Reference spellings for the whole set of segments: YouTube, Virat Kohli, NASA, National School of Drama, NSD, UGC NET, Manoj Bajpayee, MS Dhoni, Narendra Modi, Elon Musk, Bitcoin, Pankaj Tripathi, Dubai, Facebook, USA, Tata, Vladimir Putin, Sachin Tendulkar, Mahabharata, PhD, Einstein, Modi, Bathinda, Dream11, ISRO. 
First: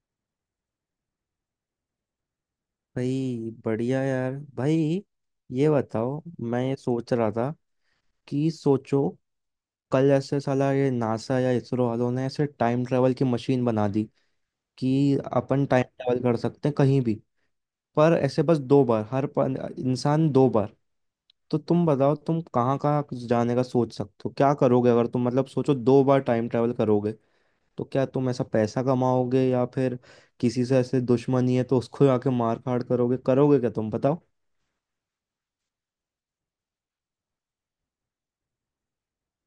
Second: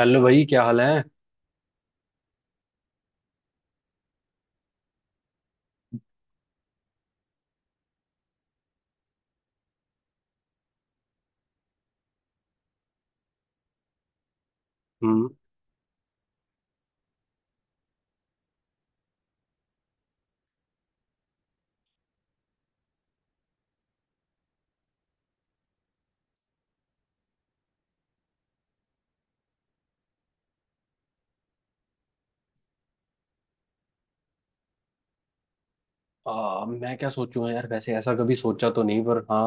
Hello भाई, क्या हाल है। भाई बढ़िया यार भाई। ये बताओ, मैं ये सोच रहा था कि सोचो, कल ऐसे साला ये नासा या इसरो वालों ने ऐसे टाइम ट्रेवल की मशीन बना दी कि हम्म। अपन टाइम ट्रेवल कर सकते हैं कहीं भी, पर ऐसे बस दो बार। इंसान दो बार। तो तुम बताओ, तुम कहाँ कहाँ जाने का सोच सकते हो, क्या करोगे अगर तुम मतलब सोचो दो बार टाइम ट्रैवल करोगे। तो क्या तुम ऐसा पैसा कमाओगे या फिर किसी से ऐसे दुश्मनी है तो उसको आके मार काट करोगे? करोगे क्या, तुम बताओ। मैं क्या सोचूं यार, वैसे ऐसा कभी सोचा तो नहीं, पर हाँ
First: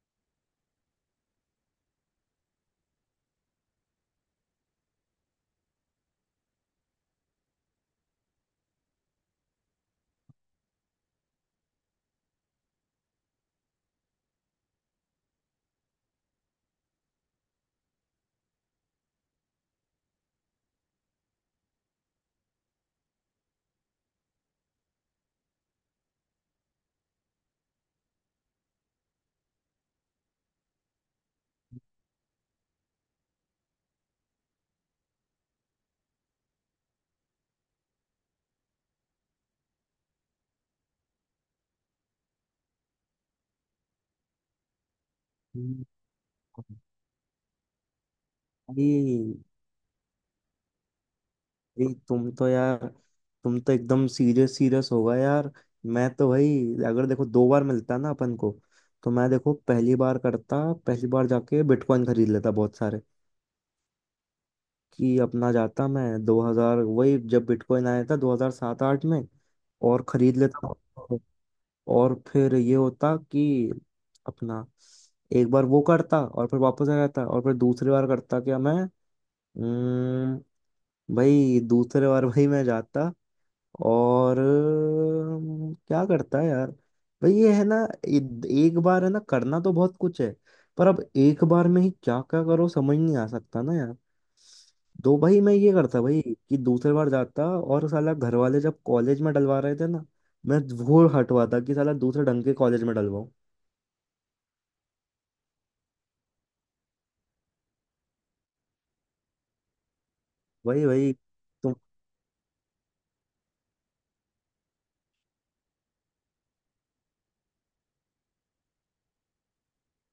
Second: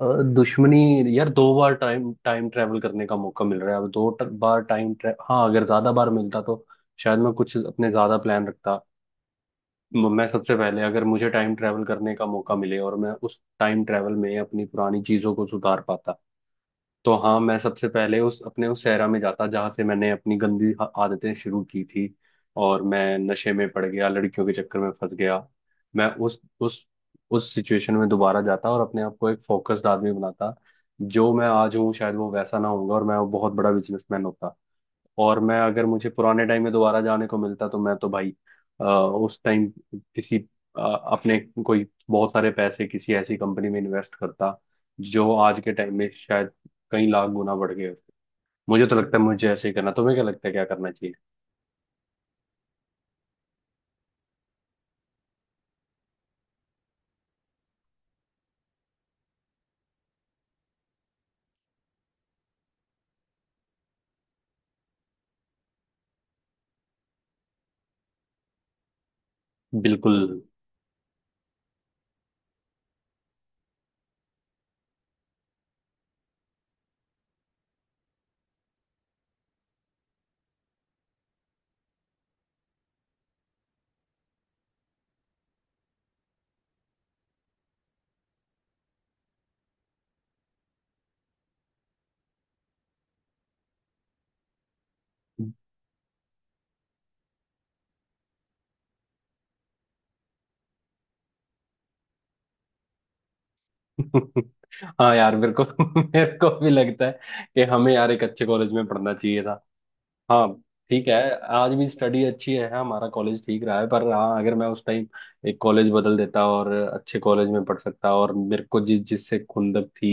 अ, दुश्मनी। यार, दो बार टाइम टाइम ट्रैवल करने का मौका मिल रहा है। अब दो बार टाइम ट्रैवल, हाँ अगर ज्यादा बार मिलता तो शायद मैं कुछ अपने ज्यादा प्लान रखता। मैं सबसे पहले, अगर मुझे टाइम ट्रैवल करने का मौका मिले और मैं उस टाइम ट्रैवल में अपनी पुरानी चीजों को सुधार पाता, तो हाँ, मैं सबसे पहले उस अपने उस सहरा में जाता जहाँ से मैंने अपनी गंदी आदतें शुरू की थी और मैं नशे में पड़ गया, लड़कियों के चक्कर में फंस गया। मैं उस सिचुएशन में दोबारा जाता और अपने आप को एक फोकस्ड आदमी बनाता, जो मैं आज हूँ शायद वो वैसा ना होऊंगा और मैं बहुत बड़ा बिजनेसमैन होता। और मैं, अगर मुझे पुराने टाइम में दोबारा जाने को मिलता तो मैं तो भाई उस टाइम किसी अ, अपने कोई बहुत सारे पैसे किसी ऐसी कंपनी में इन्वेस्ट करता जो आज के टाइम में शायद कई लाख गुना बढ़ गए होते। मुझे तो लगता है भाई मुझे ऐसे ही करना। तुम्हें क्या लगता है, क्या करना चाहिए? भाई, तुम तो यार, तुम तो एकदम सीरियस सीरियस होगा यार। मैं तो भाई, अगर देखो दो बार मिलता ना अपन को, तो मैं देखो पहली बार करता। पहली बार जाके बिटकॉइन खरीद लेता बहुत सारे। कि अपना जाता मैं 2000, वही जब बिटकॉइन आया था 2007 आठ में, और बिल्कुल। खरीद लेता। और फिर ये होता कि अपना एक बार वो करता और फिर वापस आ जाता और फिर दूसरी बार करता क्या मैं। अम्म, भाई दूसरे बार भाई मैं जाता और क्या करता है यार। भाई ये है ना, इ- एक बार है ना, करना तो बहुत कुछ है, पर अब एक बार में ही क्या क्या करो समझ नहीं आ सकता ना यार। तो भाई मैं ये करता भाई, कि दूसरी बार जाता और साला घर वाले जब कॉलेज में डलवा रहे थे ना, मैं वो हटवाता, कि साला दूसरे ढंग के कॉलेज में डलवाऊं। हाँ यार, मेरे को मेरे को भी लगता है कि हमें यार एक अच्छे कॉलेज में पढ़ना चाहिए था। हाँ, भाई ठीक है। भाई। आज भी स्टडी अच्छी है, हाँ, हमारा कॉलेज ठीक रहा है, पर हाँ अगर मैं उस टाइम एक कॉलेज बदल देता और अच्छे कॉलेज में पढ़ सकता। और मेरे को जिससे खुंदक थी,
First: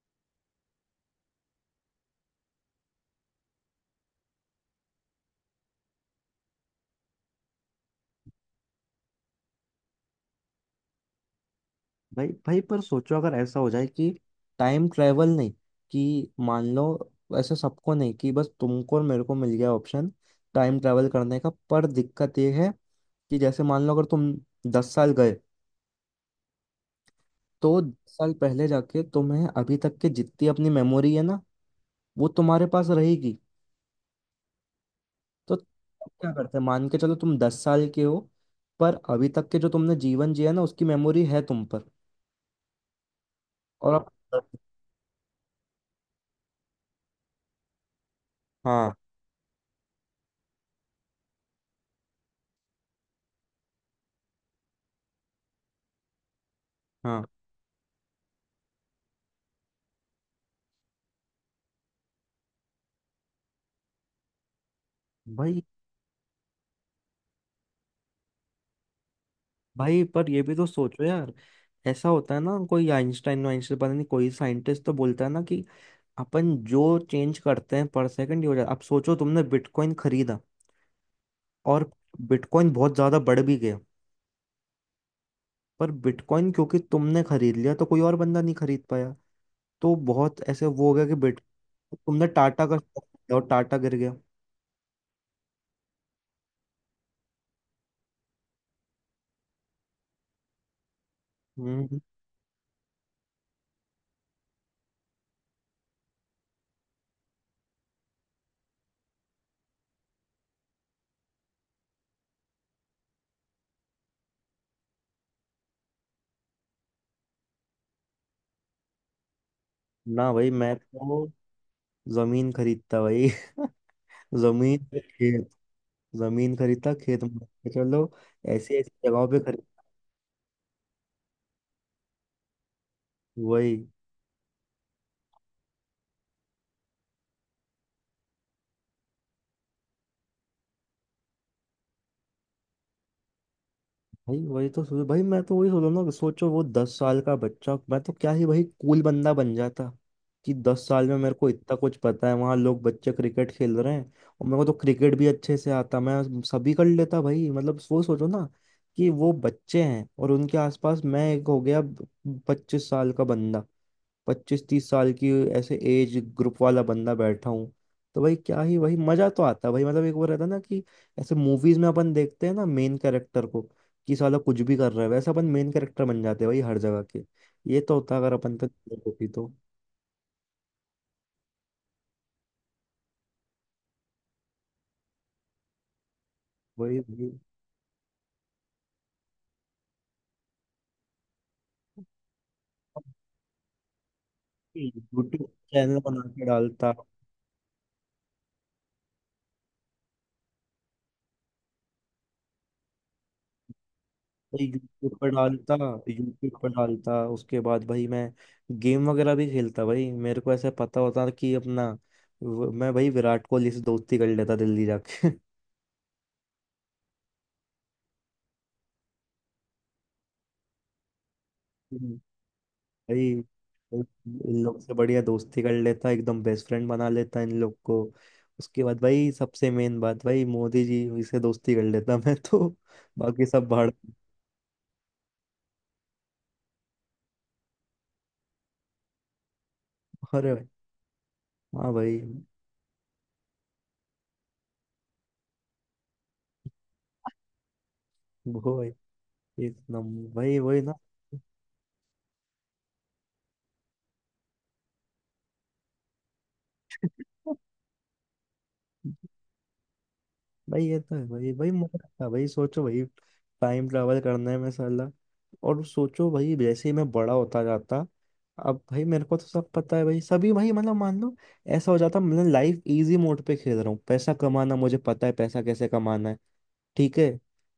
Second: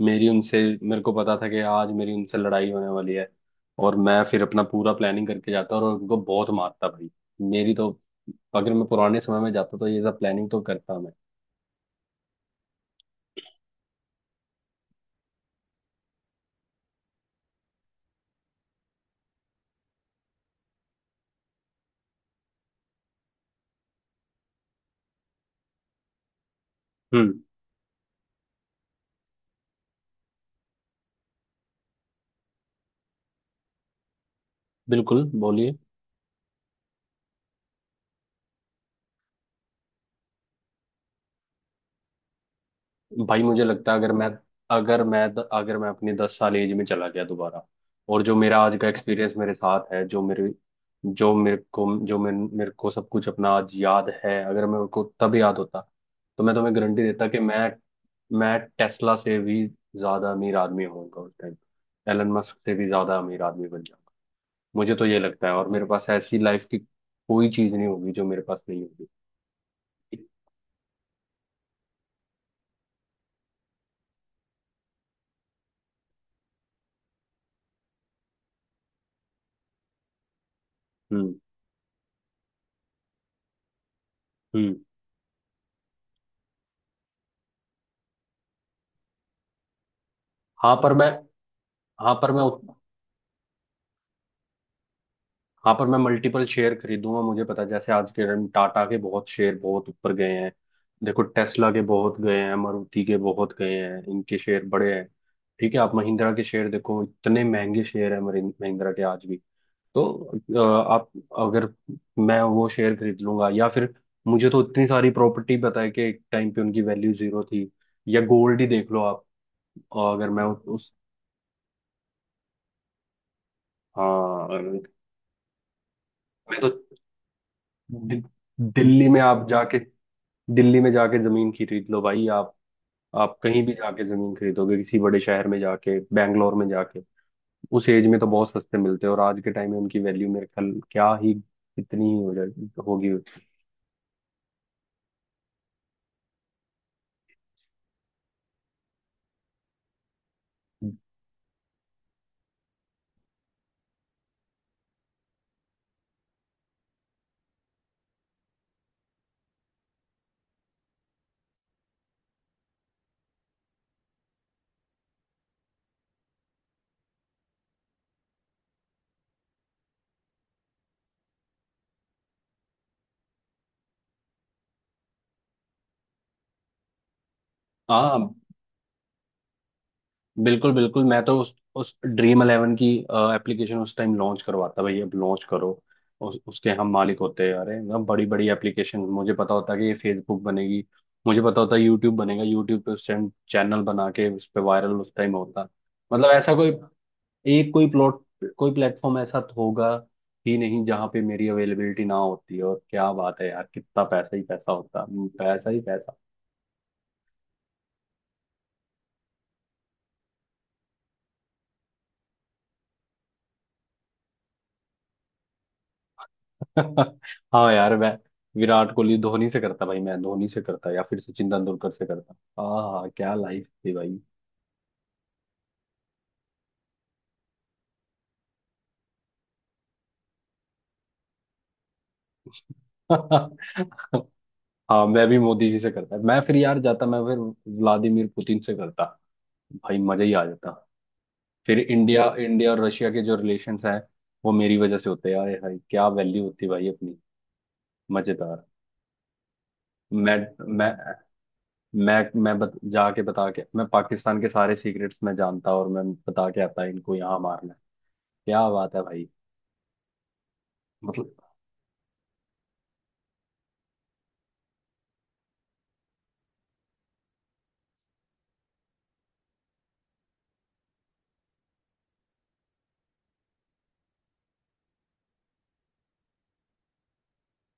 मेरी उनसे, मेरे को पता था कि आज मेरी उनसे लड़ाई होने वाली है, और मैं फिर अपना पूरा प्लानिंग करके जाता और उनको बहुत मारता भाई। मेरी तो, अगर मैं पुराने समय में जाता तो ये सब प्लानिंग तो करता मैं। भाई भाई, पर सोचो अगर ऐसा हो जाए कि टाइम ट्रेवल नहीं, कि मान लो ऐसा सबको नहीं, कि बस तुमको और मेरे को मिल गया ऑप्शन टाइम ट्रेवल करने का, पर दिक्कत ये है कि जैसे मान लो अगर तुम दस साल गए, हम्म, तो दस साल पहले जाके तुम्हें अभी तक के जितनी अपनी मेमोरी है ना, वो तुम्हारे पास रहेगी। बिल्कुल, तो बोलिए। अब क्या करते हैं, मान के चलो तुम दस साल के हो, पर अभी तक के जो तुमने जीवन जिया ना उसकी मेमोरी है तुम पर। भाई मुझे लगता और है अब, अगर मैं अगर मैं अपनी 10 साल एज में चला गया दोबारा, और जो मेरा आज का हाँ, एक्सपीरियंस मेरे साथ है, जो मेरे को जो मेरे, मेरे को सब कुछ अपना आज याद है। अगर मेरे को तब याद होता तो मैं तुम्हें गारंटी हाँ। देता कि मैं टेस्ला से भी ज्यादा अमीर आदमी होऊंगा उस टाइम। एलन मस्क से भी ज्यादा अमीर आदमी बन जाऊंगा। मुझे तो ये लगता है, भाई और मेरे पास ऐसी लाइफ की कोई चीज नहीं होगी जो मेरे पास नहीं होगी। भाई, पर ये भी तो सोचो यार। ऐसा होता है ना, कोई आइंस्टाइन वाइंस्टाइन पता नहीं, कोई साइंटिस्ट तो बोलता है ना कि अपन जो चेंज करते हैं पर सेकंड हो जाता। अब सोचो तुमने बिटकॉइन खरीदा हम्म। और बिटकॉइन बहुत ज्यादा बढ़ भी गया, हम्म। पर बिटकॉइन क्योंकि तुमने खरीद लिया तो कोई और बंदा नहीं खरीद पाया। तो बहुत ऐसे हाँ वो पर हो गया मैं कि बिट, हाँ तुमने पर मैं टाटा उत- का stock खरीदा और टाटा गिर गया। हाँ पर मैं मल्टीपल शेयर खरीदूंगा, मुझे पता है, जैसे आज के दिन टाटा के बहुत शेयर बहुत ऊपर गए हैं। देखो टेस्ला के हम्म। बहुत गए हैं, मारुति के बहुत गए हैं, इनके शेयर बड़े हैं। ठीक है, आप महिंद्रा के शेयर देखो, इतने महंगे शेयर है महिंद्रा के आज भी। तो अ, आप, अगर मैं वो शेयर खरीद लूंगा, या फिर मुझे तो इतनी सारी प्रॉपर्टी पता है कि एक टाइम पे उनकी वैल्यू जीरो थी, या गोल्ड ही देख लो आप। अगर ना मैं भाई, मैं तो जमीन खरीदता भाई हाँ जमीन पे खेत, जमीन मैं तो खरीदता खेत में रखता। चलो, दि- ऐसी ऐसी दिल्ली में जगहों पे आप खरीद। जाके दिल्ली में जाके जमीन खरीद लो भाई आप। आप कहीं भी वही जाके जमीन खरीदोगे, किसी बड़े शहर में जाके, बैंगलोर में जाके, उस एज में तो बहुत सस्ते मिलते हैं और आज के टाइम में उनकी वैल्यू मेरे ख्याल क्या ही कितनी ही हो जाएगी, होगी। भाई, वही तो सोच भाई, मैं तो वही सोच रहा हूँ ना। सोचो वो दस साल का बच्चा, मैं तो क्या ही भाई कूल बंदा बन जाता। कि दस साल में मेरे को इतना कुछ पता है, वहां लोग बच्चे क्रिकेट खेल रहे हैं और मेरे को तो क्रिकेट भी अच्छे से आता, मैं सभी कर लेता भाई। मतलब वो सोचो ना, कि वो बच्चे हैं और उनके आसपास मैं एक हो गया पच्चीस साल का बंदा, पच्चीस तीस साल की ऐसे एज ग्रुप वाला बंदा बैठा हूँ। तो भाई क्या ही, वही मजा तो आता है भाई। मतलब एक वो रहता है ना कि ऐसे मूवीज में अपन देखते हैं ना मेन कैरेक्टर को, कि साला कुछ भी कर रहा है, वैसे अपन मेन कैरेक्टर बन जाते हैं भाई हर जगह के। ये तो होता हाँ, अगर अपन पे नजर होती तो। बिल्कुल बिल्कुल। मैं तो उस ड्रीम 11 की एप्लीकेशन उस टाइम लॉन्च करवाता भाई, अब लॉन्च करो। उसके हम वही मालिक वही। होते हैं। अरे ना, बड़ी बड़ी एप्लीकेशन, मुझे पता होता कि ये फेसबुक बनेगी, मुझे पता होता यूट्यूब बनेगा, यूट्यूब पे उस टाइम चैनल बना के उस पे वायरल उस यूट्यूब टाइम होता। चैनल बना मतलब के ऐसा कोई डालता एक, कोई प्लॉट, कोई प्लेटफॉर्म ऐसा तो होगा ही नहीं जहाँ पे मेरी अवेलेबिलिटी ना होती। और क्या बात है यार, कितना पैसा ही भाई, पैसा होता, यूट्यूब पर पैसा डालता। ही पैसा। यूट्यूब पर डालता, उसके बाद भाई मैं गेम वगैरह भी खेलता भाई। मेरे को ऐसा पता होता कि अपना, मैं भाई विराट कोहली से दोस्ती कर लेता दिल्ली जाके हाँ यार, मैं विराट कोहली धोनी से करता भाई, मैं धोनी से करता या फिर सचिन तेंदुलकर से हम्म। करता। हाँ भाई क्या लाइफ थी भाई। इन लोग से बढ़िया दोस्ती कर लेता, एकदम बेस्ट फ्रेंड बना लेता इन लोग को। उसके बाद भाई सबसे मेन बात, भाई मोदी जी से दोस्ती कर लेता मैं तो बाकी सब भाड़। हाँ, मैं भी मोदी जी से करता। मैं फिर यार जाता, मैं फिर व्लादिमीर पुतिन से करता। भाई मजा ही आ अरे भाई, जाता। फिर हाँ भाई। इंडिया इंडिया और रशिया के जो रिलेशंस हैं, वो मेरी वजह से होते हैं यार भाई, क्या वैल्यू होती भाई अपनी, वो मजेदार। भाई, एक नंबर मैं भाई। वही मैं ना। मैं जाके बता के, मैं पाकिस्तान के सारे सीक्रेट्स मैं जानता और मैं बता के आता, इनको यहाँ मारना है। क्या बात है भाई, भाई ये तो है मतलब। भाई। भाई मजा आता है भाई, सोचो भाई, टाइम ट्रैवल करना है। मैं साला, और सोचो भाई जैसे ही मैं बड़ा होता जाता, अब भाई मेरे को तो सब पता है भाई, सभी भाई। मतलब मान लो ऐसा हो जाता, मतलब लाइफ इजी मोड पे खेल रहा हूँ। पैसा कमाना मुझे पता है, पैसा कैसे कमाना है, ठीक है।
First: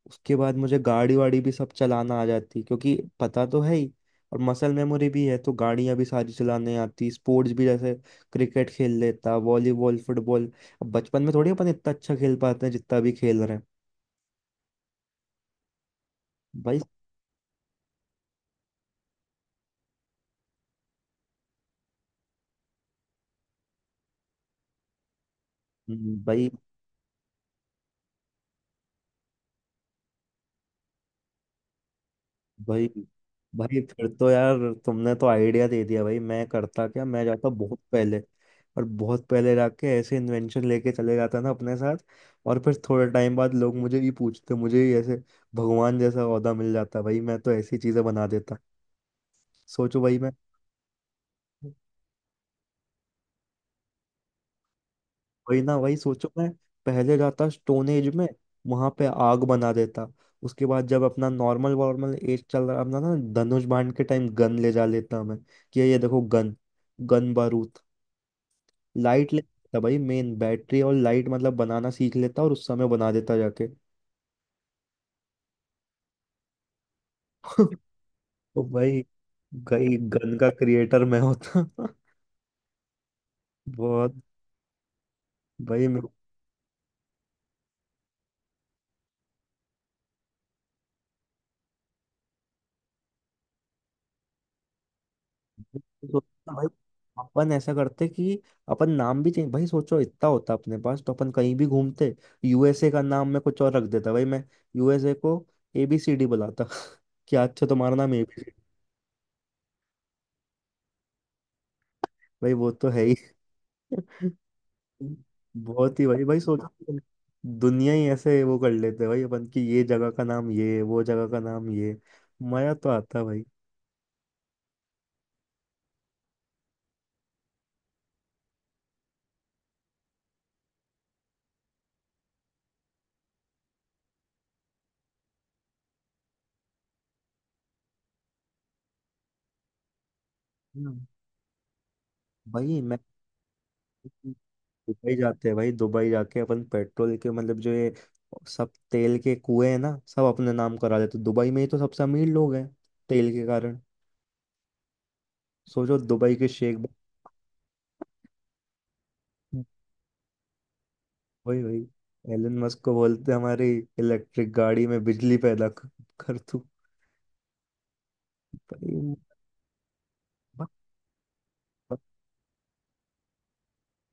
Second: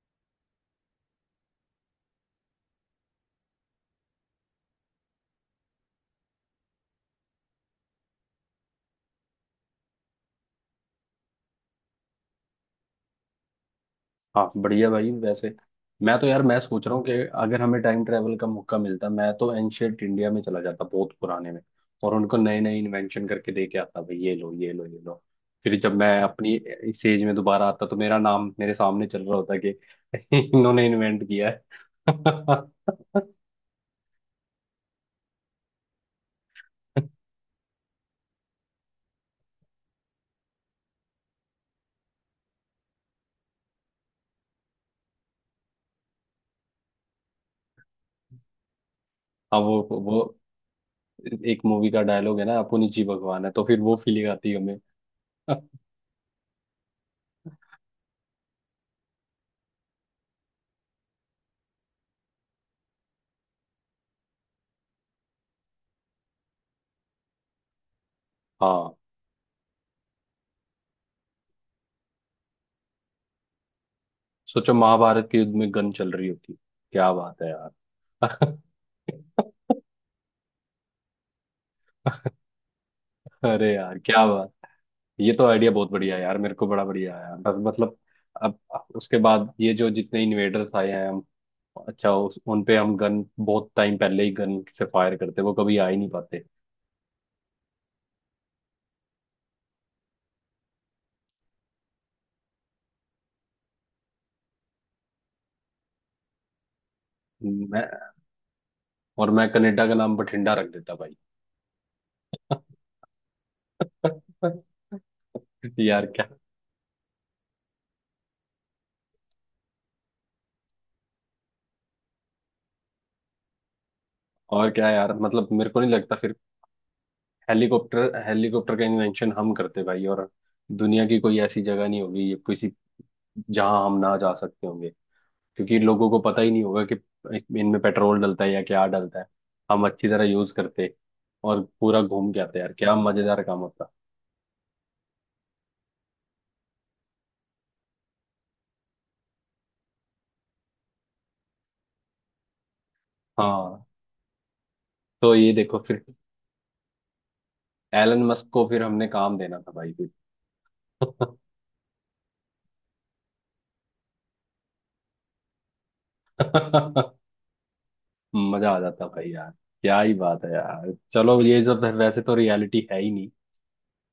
उसके बाद मुझे गाड़ी वाड़ी भी सब चलाना आ जाती क्योंकि पता तो है ही, और मसल मेमोरी भी है तो गाड़ियां भी सारी चलाने आती। स्पोर्ट्स भी जैसे क्रिकेट खेल लेता, वॉलीबॉल, फुटबॉल। अब बचपन में थोड़ी अपन इतना अच्छा खेल पाते हैं जितना भी खेल रहे हाँ बढ़िया भाई, वैसे मैं तो यार मैं हैं भाई। सोच रहा हूँ कि अगर हमें टाइम ट्रेवल का मौका मिलता, मैं तो एंशियंट इंडिया में चला जाता, बहुत पुराने में, और उनको नए नए इन्वेंशन करके दे के आता भाई, ये लो ये लो ये लो। फिर जब मैं भाई अपनी इस एज में दोबारा आता तो मेरा नाम मेरे सामने चल रहा होता कि इन्होंने इन्वेंट किया है। भाई हाँ। भाई, फिर तो यार तुमने तो आइडिया दे दिया भाई। मैं करता क्या, मैं जाता बहुत पहले, और बहुत पहले जाके ऐसे इन्वेंशन लेके चले जाता ना अपने साथ। और फिर थोड़े टाइम बाद लोग मुझे ये पूछते, मुझे ही ऐसे भगवान जैसा ओहदा मिल जाता भाई। मैं तो ऐसी चीजें बना देता, वो सोचो वो भाई। मैं, एक मूवी का डायलॉग है ना, अपुन ही जी भगवान है, तो फिर वो फीलिंग आती है हमें। वही ना, वही सोचो। मैं पहले जाता स्टोन एज में, वहां पे आग बना देता। उसके बाद जब अपना नॉर्मल वॉर्मल एज चल रहा अपना ना, धनुष बाण के टाइम गन ले जा लेता मैं। कि ये देखो गन, गन बारूद हाँ, लाइट ले, था भाई मेन बैटरी और लाइट मतलब बनाना सीख लेता और उस समय बना देता जाके सोचो महाभारत के युद्ध में गन चल रही होती। क्या बात है तो यार। भाई, गई गन का क्रिएटर मैं होता अरे यार बहुत क्या बात, ये तो आइडिया भाई, बहुत मैं बढ़िया है यार, मेरे को बड़ा बढ़िया आया, बस मतलब। अब उसके बाद ये जो जितने इन्वेडर्स आए हैं, हम, अच्छा, उन पे हम गन बहुत टाइम पहले ही गन से फायर करते, वो कभी आ ही नहीं पाते। सोचता भाई, अपन ऐसा करते कि अपन नाम भी चेंज। भाई सोचो, इतना होता अपने पास तो अपन कहीं भी घूमते। यूएसए का नाम मैं कुछ और रख देता भाई। मैं यूएसए को एबीसीडी बुलाता क्या अच्छा मैं तुम्हारा नाम एबीसीडी। और मैं कनाडा का नाम बठिंडा रख देता भाई। भाई वो तो है ही, बहुत यार ही भाई। क्या, भाई सोचो कि दुनिया ही ऐसे वो कर लेते हैं भाई अपन की, ये जगह का नाम ये, वो जगह का नाम ये। मजा तो आता है भाई। और क्या यार, मतलब मेरे को नहीं लगता फिर हेलीकॉप्टर हेलीकॉप्टर का इन्वेंशन हम करते भाई, और दुनिया की कोई ऐसी जगह नहीं होगी, ये किसी, जहां हम ना जा सकते होंगे, क्योंकि लोगों को पता ही नहीं होगा कि इनमें पेट्रोल डलता है या क्या डलता है। हम अच्छी तरह यूज करते। हम्म। और पूरा घूम के आते, यार भाई क्या मैं मजेदार काम होता। दुबई जाते हैं भाई। दुबई जाके अपन पेट्रोल के मतलब जो ये सब तेल के कुएं हैं ना सब अपने नाम करा देते। दुबई में ही तो सबसे अमीर लोग हैं तेल के कारण। हाँ, तो ये देखो सोचो फिर, दुबई के शेख, एलन मस्क को फिर हमने काम देना भाई था भाई, फिर। भाई। भाई एलन मस्क को बोलते हैं, हमारी इलेक्ट्रिक गाड़ी में बिजली पैदा कर कर तू। मजा आ जाता भाई यार। क्या ही बात है भाई यार, चलो, ये सब वैसे तो रियलिटी है ही नहीं।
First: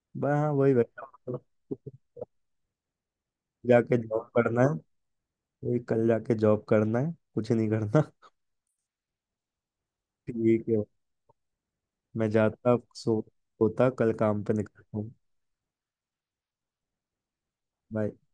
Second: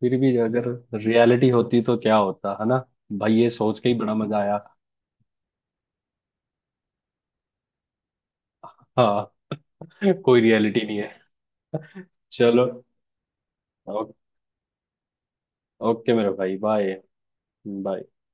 फिर बस, भी हाँ अगर वही भाई, रियलिटी होती तो क्या होता है ना। भाई ये सोच के ही जाके बड़ा जॉब मजा आया। करना है। वही कल जाके जॉब करना है, कुछ नहीं करना हाँ। कोई ठीक है, रियलिटी नहीं है। मैं चलो। जाता, सो होता, ओ, कल काम पे निकलता हूँ। ओके मेरे भाई, बाय। बाय। Bye.